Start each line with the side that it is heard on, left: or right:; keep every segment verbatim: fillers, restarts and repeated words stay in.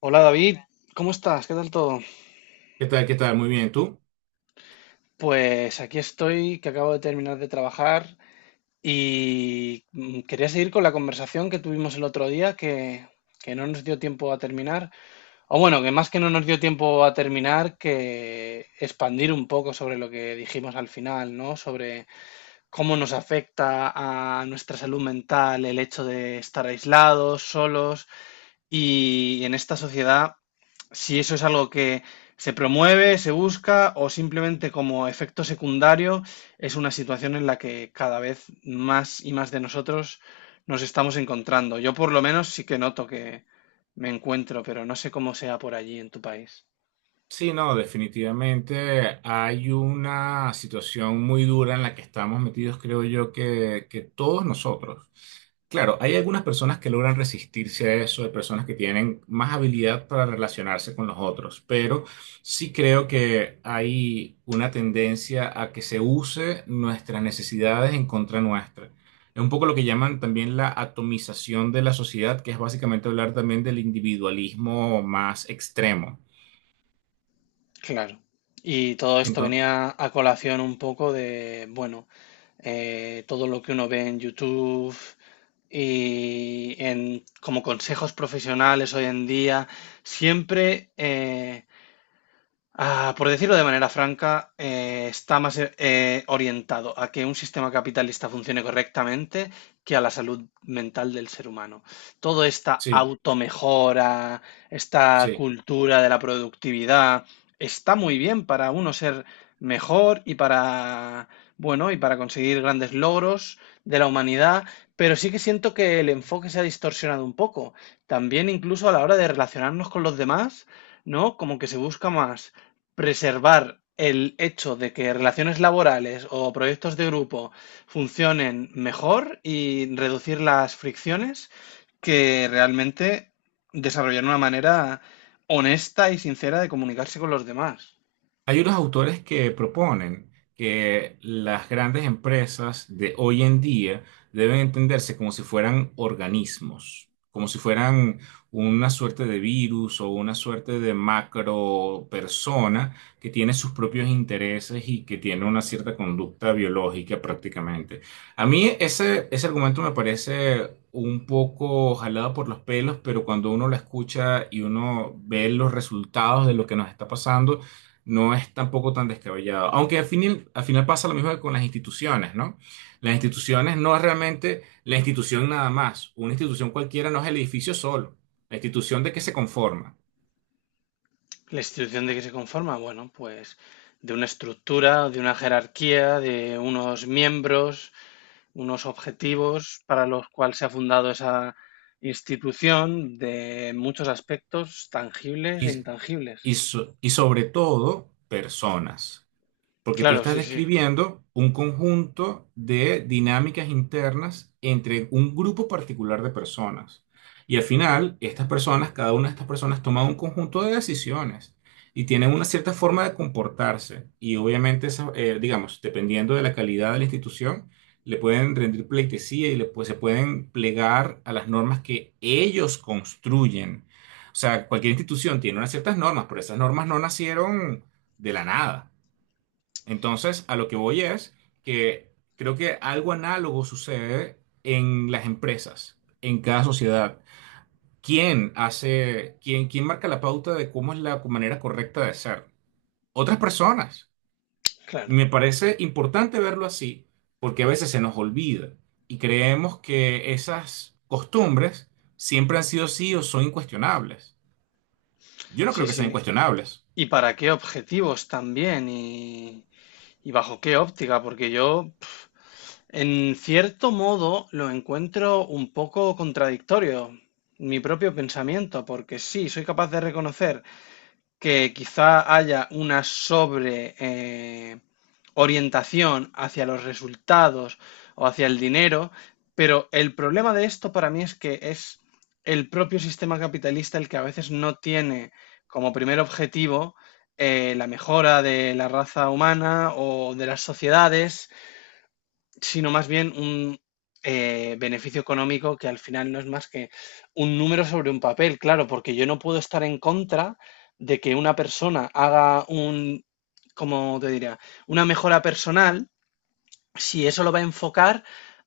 left: Hola David, ¿cómo estás? ¿Qué tal todo?
right: ¿Qué tal? ¿Qué tal? Muy bien, ¿tú?
left: Pues aquí estoy, que acabo de terminar de trabajar y mm, quería seguir con la conversación que tuvimos el otro día, que, que no nos dio tiempo a terminar. O bueno, que más que no nos dio tiempo a terminar, que expandir un poco sobre lo que dijimos al final, ¿no? Sobre cómo nos afecta a nuestra salud mental el hecho de estar aislados, solos y en esta sociedad, si eso es algo que se promueve, se busca o simplemente como efecto secundario, es una situación en la que cada vez más y más de nosotros nos estamos encontrando. Yo por lo menos sí que noto que me encuentro, pero no sé cómo sea por allí en tu país.
right: Sí, no, definitivamente hay una situación muy dura en la que estamos metidos, creo yo, que, que todos nosotros. Claro, hay algunas personas que logran resistirse a eso, hay personas que tienen más habilidad para relacionarse con los otros, pero sí creo que hay una tendencia a que se use nuestras necesidades en contra nuestra. Es un poco lo que llaman también la atomización de la sociedad, que es básicamente hablar también del individualismo más extremo.
left: Claro. Y todo esto
right: Entonces,
left: venía a colación un poco de, bueno, eh, todo lo que uno ve en YouTube y en como consejos profesionales hoy en día, siempre eh, Ah, por decirlo de manera franca, eh, está más eh, orientado a que un sistema capitalista funcione correctamente que a la salud mental del ser humano. Toda esta
right: sí,
left: automejora, esta
right: sí.
left: cultura de la productividad, está muy bien para uno ser mejor y para, bueno, y para conseguir grandes logros de la humanidad, pero sí que siento que el enfoque se ha distorsionado un poco. También incluso a la hora de relacionarnos con los demás, ¿no? Como que se busca más preservar el hecho de que relaciones laborales o proyectos de grupo funcionen mejor y reducir las fricciones que realmente desarrollar una manera honesta y sincera de comunicarse con los demás.
right: Hay unos autores que proponen que las grandes empresas de hoy en día deben entenderse como si fueran organismos, como si fueran una suerte de virus o una suerte de macro persona que tiene sus propios intereses y que tiene una cierta conducta biológica prácticamente. A mí ese, ese argumento me parece un poco jalado por los pelos, pero cuando uno lo escucha y uno ve los resultados de lo que nos está pasando, no es tampoco tan descabellado. Aunque al final, al final pasa lo mismo que con las instituciones, ¿no? Las instituciones no es realmente la institución nada más. Una institución cualquiera no es el edificio solo. La institución de qué se conforma.
left: La institución de que se conforma, bueno, pues de una estructura, de una jerarquía, de unos miembros, unos objetivos para los cuales se ha fundado esa institución de muchos aspectos tangibles e
right: Y,
left: intangibles.
right: y, so- y sobre todo, personas. Porque tú
left: Claro,
right: estás
left: sí, sí,
right: describiendo un conjunto de dinámicas internas entre un grupo particular de personas. Y al final, estas personas, cada una de estas personas toma un conjunto de decisiones y tienen una cierta forma de comportarse. Y obviamente, esa, eh, digamos, dependiendo de la calidad de la institución, le pueden rendir pleitesía y le, pues, se pueden plegar a las normas que ellos construyen. O sea, cualquier institución tiene unas ciertas normas, pero esas normas no nacieron de la nada. Entonces, a lo que voy es que creo que algo análogo sucede en las empresas, en cada sociedad. ¿Quién hace, quién, quién marca la pauta de cómo es la manera correcta de ser? Otras personas.
left: claro,
right: Me parece importante verlo así porque a veces se nos olvida y creemos que esas costumbres siempre han sido así o son incuestionables. Yo no
left: sí,
right: creo que sean
left: sí.
right: incuestionables.
left: ¿Y para qué objetivos también? ¿Y, y bajo qué óptica? Porque yo, pf, en cierto modo, lo encuentro un poco contradictorio, mi propio pensamiento, porque sí, soy capaz de reconocer que quizá haya una sobre eh, orientación hacia los resultados o hacia el dinero, pero el problema de esto para mí es que es el propio sistema capitalista el que a veces no tiene como primer objetivo eh, la mejora de la raza humana o de las sociedades, sino más bien un eh, beneficio económico que al final no es más que un número sobre un papel, claro, porque yo no puedo estar en contra de que una persona haga un, como te diría, una mejora personal si eso lo va a enfocar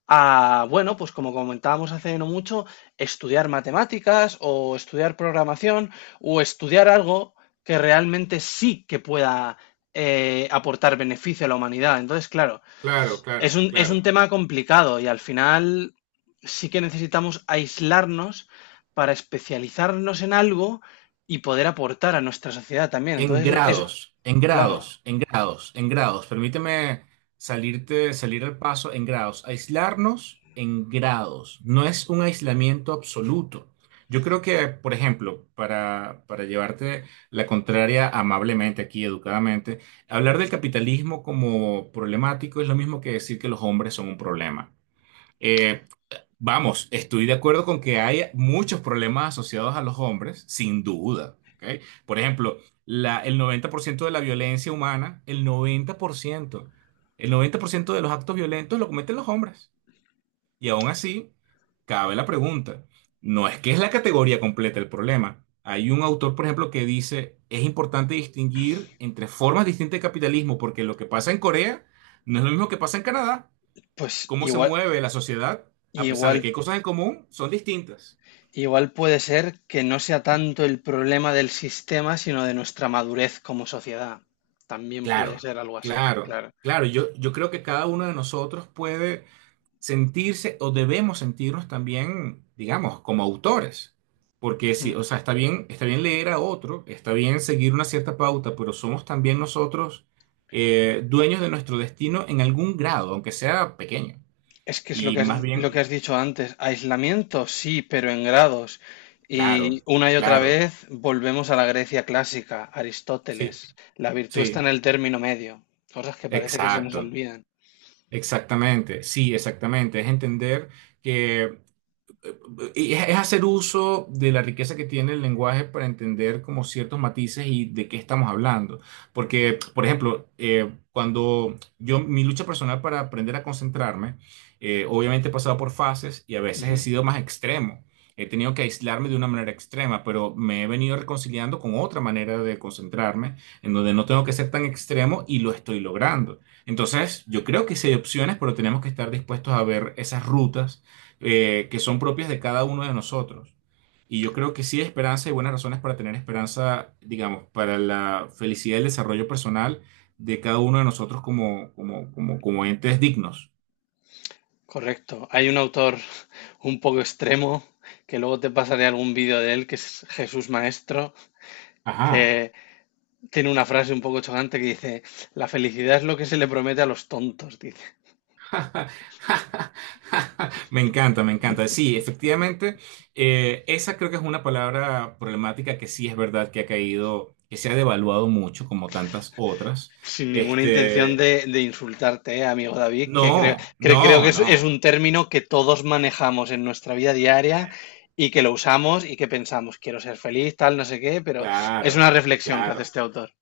left: a, bueno, pues como comentábamos hace no mucho, estudiar matemáticas o estudiar programación o estudiar algo que realmente sí que pueda eh, aportar beneficio a la humanidad. Entonces, claro,
right: Claro,
left: es
right: claro,
left: un, es un
right: claro.
left: tema complicado y al final sí que necesitamos aislarnos para especializarnos en algo y poder aportar a nuestra sociedad también.
right: En
left: Entonces, eso es
right: grados, en
left: claro,
right: grados, en grados, en grados. Permíteme salirte, salir al paso en grados. Aislarnos en grados. No es un aislamiento absoluto. Yo creo que, por ejemplo, para, para llevarte la contraria amablemente aquí, educadamente, hablar del capitalismo como problemático es lo mismo que decir que los hombres son un problema. Eh, Vamos, estoy de acuerdo con que hay muchos problemas asociados a los hombres, sin duda, ¿ok? Por ejemplo, la- el noventa por ciento de la violencia humana, el noventa por ciento, el noventa por ciento de los actos violentos lo cometen los hombres. Y aún así, cabe la pregunta, no es que es la categoría completa el problema. Hay un autor, por ejemplo, que dice, es importante distinguir entre formas distintas de capitalismo, porque lo que pasa en Corea no es lo mismo que pasa en Canadá
left: pues
right: cómo se
left: igual,
right: mueve la sociedad, a pesar de
left: igual,
right: que hay cosas en común, son distintas.
left: igual puede ser que no sea tanto el problema del sistema, sino de nuestra madurez como sociedad. También puede
right: Claro,
left: ser algo así,
right: claro,
left: claro.
right: claro. Yo, yo creo que cada uno de nosotros puede sentirse o debemos sentirnos también, digamos, como autores. Porque si, o sea, está bien, está bien leer a otro, está bien seguir una cierta pauta, pero somos también nosotros eh, dueños de nuestro destino en algún grado, aunque sea pequeño.
left: Es que es lo
right: Y
left: que has,
right: más
left: lo que
right: bien,
left: has dicho antes, aislamiento sí, pero en grados. Y
right: claro,
left: una y otra
right: claro,
left: vez volvemos a la Grecia clásica,
right: sí,
left: Aristóteles. La virtud está
right: sí,
left: en el término medio, cosas que parece que se nos
right: exacto.
left: olvidan.
right: Exactamente, sí, exactamente. Es entender que y Es es hacer uso de la riqueza que tiene el lenguaje para entender como ciertos matices y de qué estamos hablando. Porque, por ejemplo, eh, cuando yo, mi lucha personal para aprender a concentrarme, eh, obviamente he pasado por fases y a veces he
left: Ujú.
right: sido más extremo. He tenido que aislarme de una manera extrema, pero me he venido reconciliando con otra manera de concentrarme, en donde no tengo que ser tan extremo y lo estoy logrando. Entonces, yo creo que sí hay opciones, pero tenemos que estar dispuestos a ver esas rutas eh, que son propias de cada uno de nosotros. Y yo creo que sí hay esperanza y buenas razones para tener esperanza, digamos, para la felicidad y el desarrollo personal de cada uno de nosotros como, como, como, como entes dignos.
left: Correcto. Hay un autor un poco extremo, que luego te pasaré algún vídeo de él, que es Jesús Maestro,
right: Ajá.
left: que tiene una frase un poco chocante que dice, la felicidad es lo que se le promete a los tontos, dice.
right: Me encanta, me encanta. Sí, efectivamente, eh, esa creo que es una palabra problemática que sí es verdad que ha caído, que se ha devaluado mucho, como tantas otras.
left: Sin ninguna intención
right: Este,
left: de, de insultarte, eh, amigo David, que creo,
right: no,
left: cre- creo
right: no,
left: que es, es
right: no.
left: un término que todos manejamos en nuestra vida diaria y que lo usamos y que pensamos, quiero ser feliz, tal, no sé qué, pero es una
right: Claro,
left: reflexión que hace
right: claro.
left: este autor.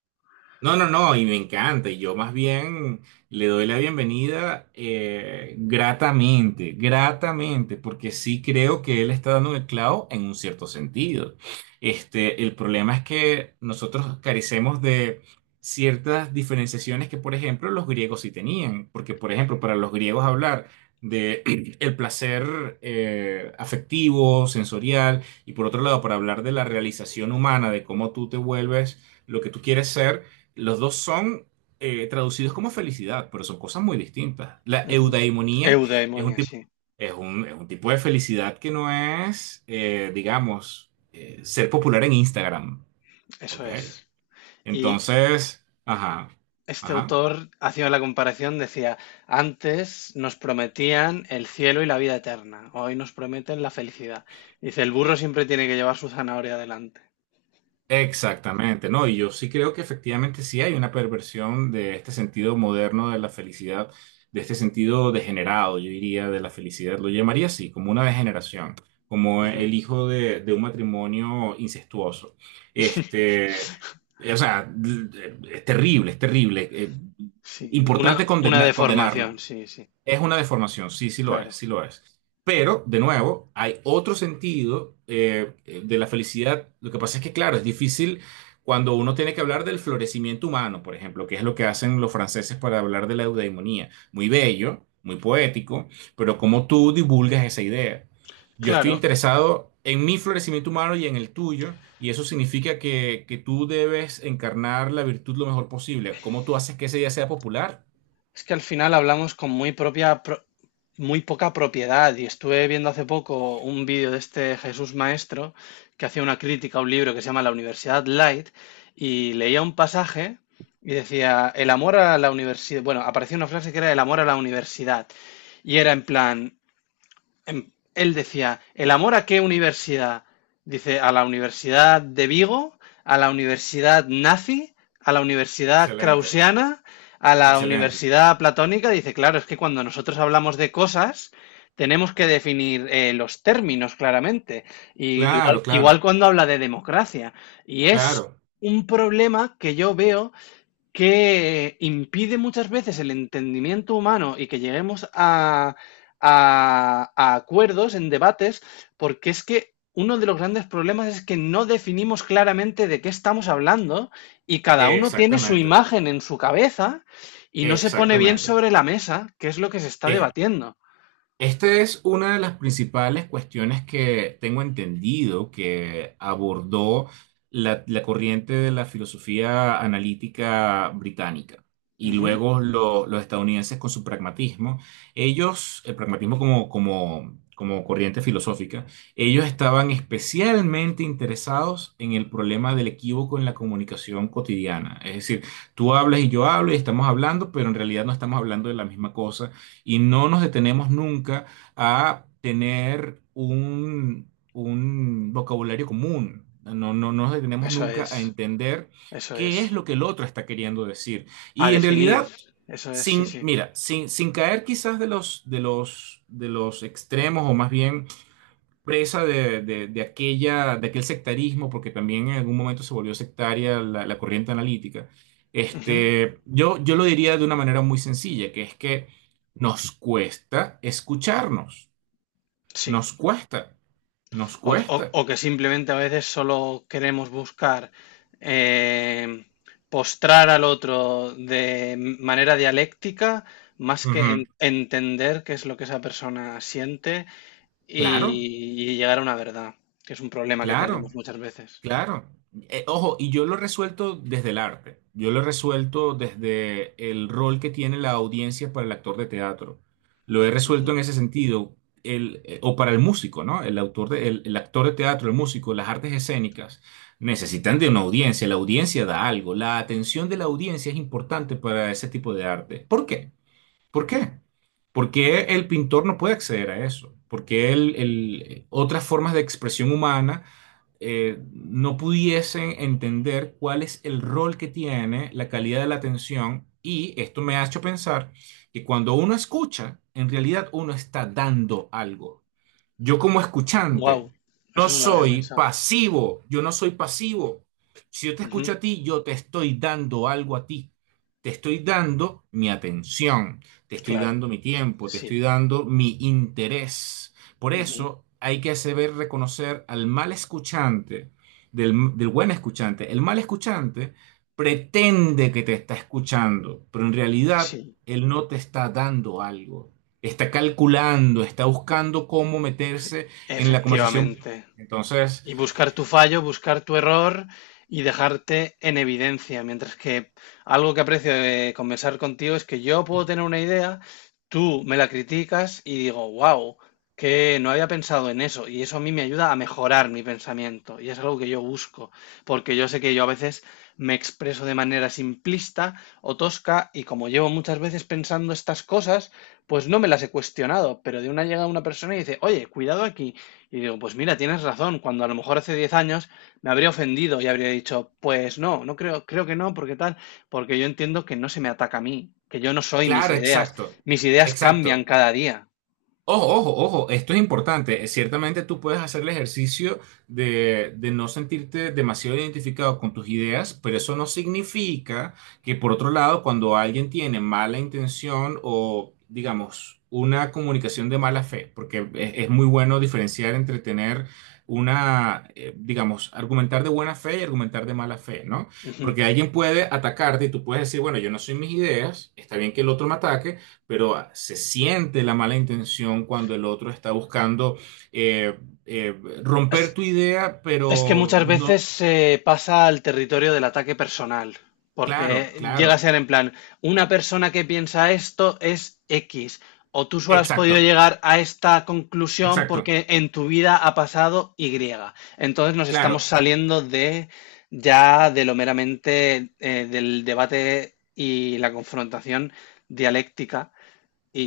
right: No, no, no, y me encanta. Y yo más bien le doy la bienvenida eh, gratamente, gratamente, porque sí creo que él está dando el clavo en un cierto sentido. Este, el problema es que nosotros carecemos de ciertas diferenciaciones que, por ejemplo, los griegos sí tenían. Porque, por ejemplo, para los griegos hablar de el placer eh, afectivo, sensorial, y por otro lado, para hablar de la realización humana, de cómo tú te vuelves lo que tú quieres ser los dos son eh, traducidos como felicidad, pero son cosas muy distintas. La
left: Ujú.
right: eudaimonía es un
left: Eudaimonia,
right: tipo,
left: sí,
right: es un, es un tipo de felicidad que no es, eh, digamos, eh, ser popular en Instagram.
left: eso
right: ¿Ok?
left: es. Y
right: Entonces, ajá,
left: este
right: ajá.
left: autor, haciendo la comparación, decía, antes nos prometían el cielo y la vida eterna, hoy nos prometen la felicidad. Dice, el burro siempre tiene que llevar su zanahoria adelante.
right: Exactamente, ¿no? Y yo sí creo que efectivamente sí hay una perversión de este sentido moderno de la felicidad, de este sentido degenerado, yo diría, de la felicidad. Lo llamaría así, como una degeneración, como
left: Ujú.
right: el hijo de, de un matrimonio incestuoso. Este, o sea, es terrible, es terrible. Eh,
left: Sí, una,
right: importante
left: una
right: condena- condenarlo.
left: deformación, sí, sí,
right: Es una deformación, sí, sí lo es,
left: claro.
right: sí lo es. Pero, de nuevo, hay otro sentido eh, eh, de la felicidad. Lo que pasa es que, claro, es difícil cuando uno tiene que hablar del florecimiento humano, por ejemplo, que es lo que hacen los franceses para hablar de la eudaimonía. Muy bello, muy poético, pero ¿cómo tú divulgas esa idea? Yo estoy
left: Claro,
right: interesado en mi florecimiento humano y en el tuyo, y eso significa que, que tú debes encarnar la virtud lo mejor posible. ¿Cómo tú haces que esa idea sea popular?
left: es que al final hablamos con muy propia, pro- muy poca propiedad y estuve viendo hace poco un vídeo de este Jesús Maestro que hacía una crítica a un libro que se llama La Universidad Light y leía un pasaje y decía, el amor a la universidad, bueno, aparecía una frase que era el amor a la universidad y era en plan, em, él decía, ¿el amor a qué universidad? Dice, a la Universidad de Vigo, a la Universidad nazi, a la Universidad
right: Excelente,
left: krausiana, a la
right: excelente.
left: Universidad platónica. Dice, claro, es que cuando nosotros hablamos de cosas, tenemos que definir eh, los términos claramente. Y igual,
right: Claro, claro,
left: igual cuando habla de democracia. Y es
right: claro.
left: un problema que yo veo que impide muchas veces el entendimiento humano y que lleguemos a, a- a acuerdos en debates, porque es que uno de los grandes problemas es que no definimos claramente de qué estamos hablando y cada uno tiene su
right: Exactamente,
left: imagen en su cabeza y no se pone bien
right: exactamente.
left: sobre la mesa qué es lo que se está
right: Es
left: debatiendo.
right: Esta es una de las principales cuestiones que tengo entendido que abordó la, la corriente de la filosofía analítica británica y
left: Ujú.
right: luego lo- los estadounidenses con su pragmatismo. Ellos, el pragmatismo como, como, como corriente filosófica, ellos estaban especialmente interesados en el problema del equívoco en la comunicación cotidiana. Es decir, tú hablas y yo hablo y estamos hablando, pero en realidad no estamos hablando de la misma cosa y no nos detenemos nunca a tener un, un vocabulario común. No, no, no nos detenemos
left: Eso
right: nunca a
left: es,
right: entender
left: eso
right: qué
left: es.
right: es lo que el otro está queriendo decir.
left: A
right: Y en
left: definir,
right: realidad,
left: eso es, sí,
right: sin,
left: sí.
right: mira, sin, sin caer quizás de los, de los, de los extremos o más bien presa de, de- de aquella, de aquel sectarismo, porque también en algún momento se volvió sectaria la, la corriente analítica.
left: Ujú.
right: Este, yo, yo lo diría de una manera muy sencilla, que es que nos cuesta escucharnos,
left: Sí.
right: nos cuesta, nos
left: O, o-
right: cuesta.
left: o que simplemente a veces solo queremos buscar eh, postrar al otro de manera dialéctica más que en-
right: Ujú.
left: entender qué es lo que esa persona siente y,
right: Claro,
left: y llegar a una verdad, que es un problema que tenemos
right: claro.
left: muchas veces.
right: Claro. Eh, ojo, y yo lo he resuelto desde el arte. Yo lo he resuelto desde el rol que tiene la audiencia para el actor de teatro. Lo he resuelto en
left: Ujú.
right: ese sentido. El, eh, o para el músico, ¿no? El autor de- el, el actor de teatro, el músico, las artes escénicas necesitan de una audiencia. La audiencia da algo. La atención de la audiencia es importante para ese tipo de arte. ¿Por qué? ¿Por qué? Porque el pintor no puede acceder a eso. Porque el- el- eh, otras formas de expresión humana eh, no pudiesen entender cuál es el rol que tiene la calidad de la atención y esto me ha hecho pensar que cuando uno escucha, en realidad uno está dando algo. Yo como escuchante
left: Wow,
right: no
left: eso no lo había
right: soy
left: pensado.
right: pasivo, yo no soy pasivo. Si yo te
left: Ujú,
right: escucho a ti, yo te estoy dando algo a ti. Te estoy dando mi atención, te estoy
left: claro,
right: dando mi tiempo, te
left: sí,
right: estoy dando mi interés. Por
left: ujú,
right: eso hay que saber reconocer al mal escuchante del, del buen escuchante. El mal escuchante pretende que te está escuchando, pero en realidad
left: sí,
right: él no te está dando algo está calculando, está buscando cómo meterse en la conversación.
left: efectivamente.
right: Entonces,
left: Y buscar tu fallo, buscar tu error y dejarte en evidencia. Mientras que algo que aprecio de conversar contigo es que yo puedo tener una idea, tú me la criticas y digo, wow, que no había pensado en eso. Y eso a mí me ayuda a mejorar mi pensamiento. Y es algo que yo busco, porque yo sé que yo a veces me expreso de manera simplista o tosca y como llevo muchas veces pensando estas cosas, pues no me las he cuestionado. Pero de una llega una persona y dice, oye, cuidado aquí. Y digo, pues mira, tienes razón, cuando a lo mejor hace diez años me habría ofendido y habría dicho, pues no, no creo, creo que no, porque tal, porque yo entiendo que no se me ataca a mí, que yo no soy mis
right: claro,
left: ideas,
right: exacto,
left: mis ideas
right: exacto.
left: cambian cada día.
right: Ojo, ojo, ojo, esto es importante. Eh, Ciertamente tú puedes hacer el ejercicio de, de no sentirte demasiado identificado con tus ideas, pero eso no significa que por otro lado, cuando alguien tiene mala intención o, digamos, una comunicación de mala fe, porque es, es muy bueno diferenciar entre tener una, eh, digamos, argumentar de buena fe y argumentar de mala fe, ¿no?
left: Ujú.
right: Porque alguien puede atacarte y tú puedes decir, bueno, yo no soy mis ideas, está bien que el otro me ataque pero ah, se siente la mala intención cuando el otro está buscando eh, eh, romper tu idea,
left: Es que
right: pero
left: muchas
right: no,
left: veces se pasa al territorio del ataque personal, porque
right: claro,
left: llega a
right: claro,
left: ser en plan, una persona que piensa esto es equis, o tú solo has podido
right: exacto,
left: llegar a esta conclusión
right: exacto,
left: porque en tu vida ha pasado ye. Entonces nos estamos
right: claro.
left: saliendo de ya de lo meramente eh, del debate y la confrontación dialéctica.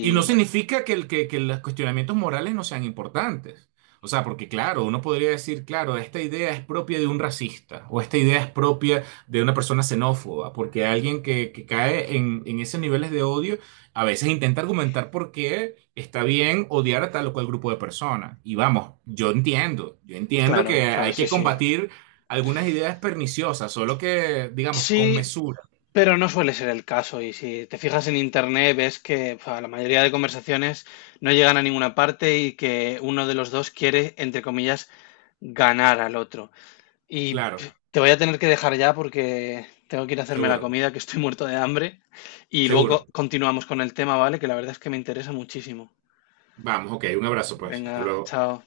right: Y no
left: bueno,
right: significa que, el, que, que los cuestionamientos morales no sean importantes. O sea, porque claro, uno podría decir, claro, esta idea es propia de un racista o esta idea es propia de una persona xenófoba, porque alguien que, que cae en, en esos niveles de odio a veces intenta argumentar por qué está bien odiar a tal o cual grupo de personas. Y vamos, yo entiendo, yo entiendo que
left: claro, claro,
right: hay
left: sí,
right: que
left: sí.
right: combatir algunas ideas perniciosas, solo que, digamos, con
left: Sí,
right: mesura.
left: pero no suele ser el caso y si te fijas en internet ves que fa, la mayoría de conversaciones no llegan a ninguna parte y que uno de los dos quiere, entre comillas, ganar al otro. Y pf,
right: Claro,
left: te voy a tener que dejar ya porque tengo que ir a hacerme la
right: seguro,
left: comida, que estoy muerto de hambre, y luego
right: seguro.
left: continuamos con el tema, ¿vale? Que la verdad es que me interesa muchísimo.
right: Vamos, ok, un abrazo pues, hasta
left: Venga,
right: luego.
left: chao.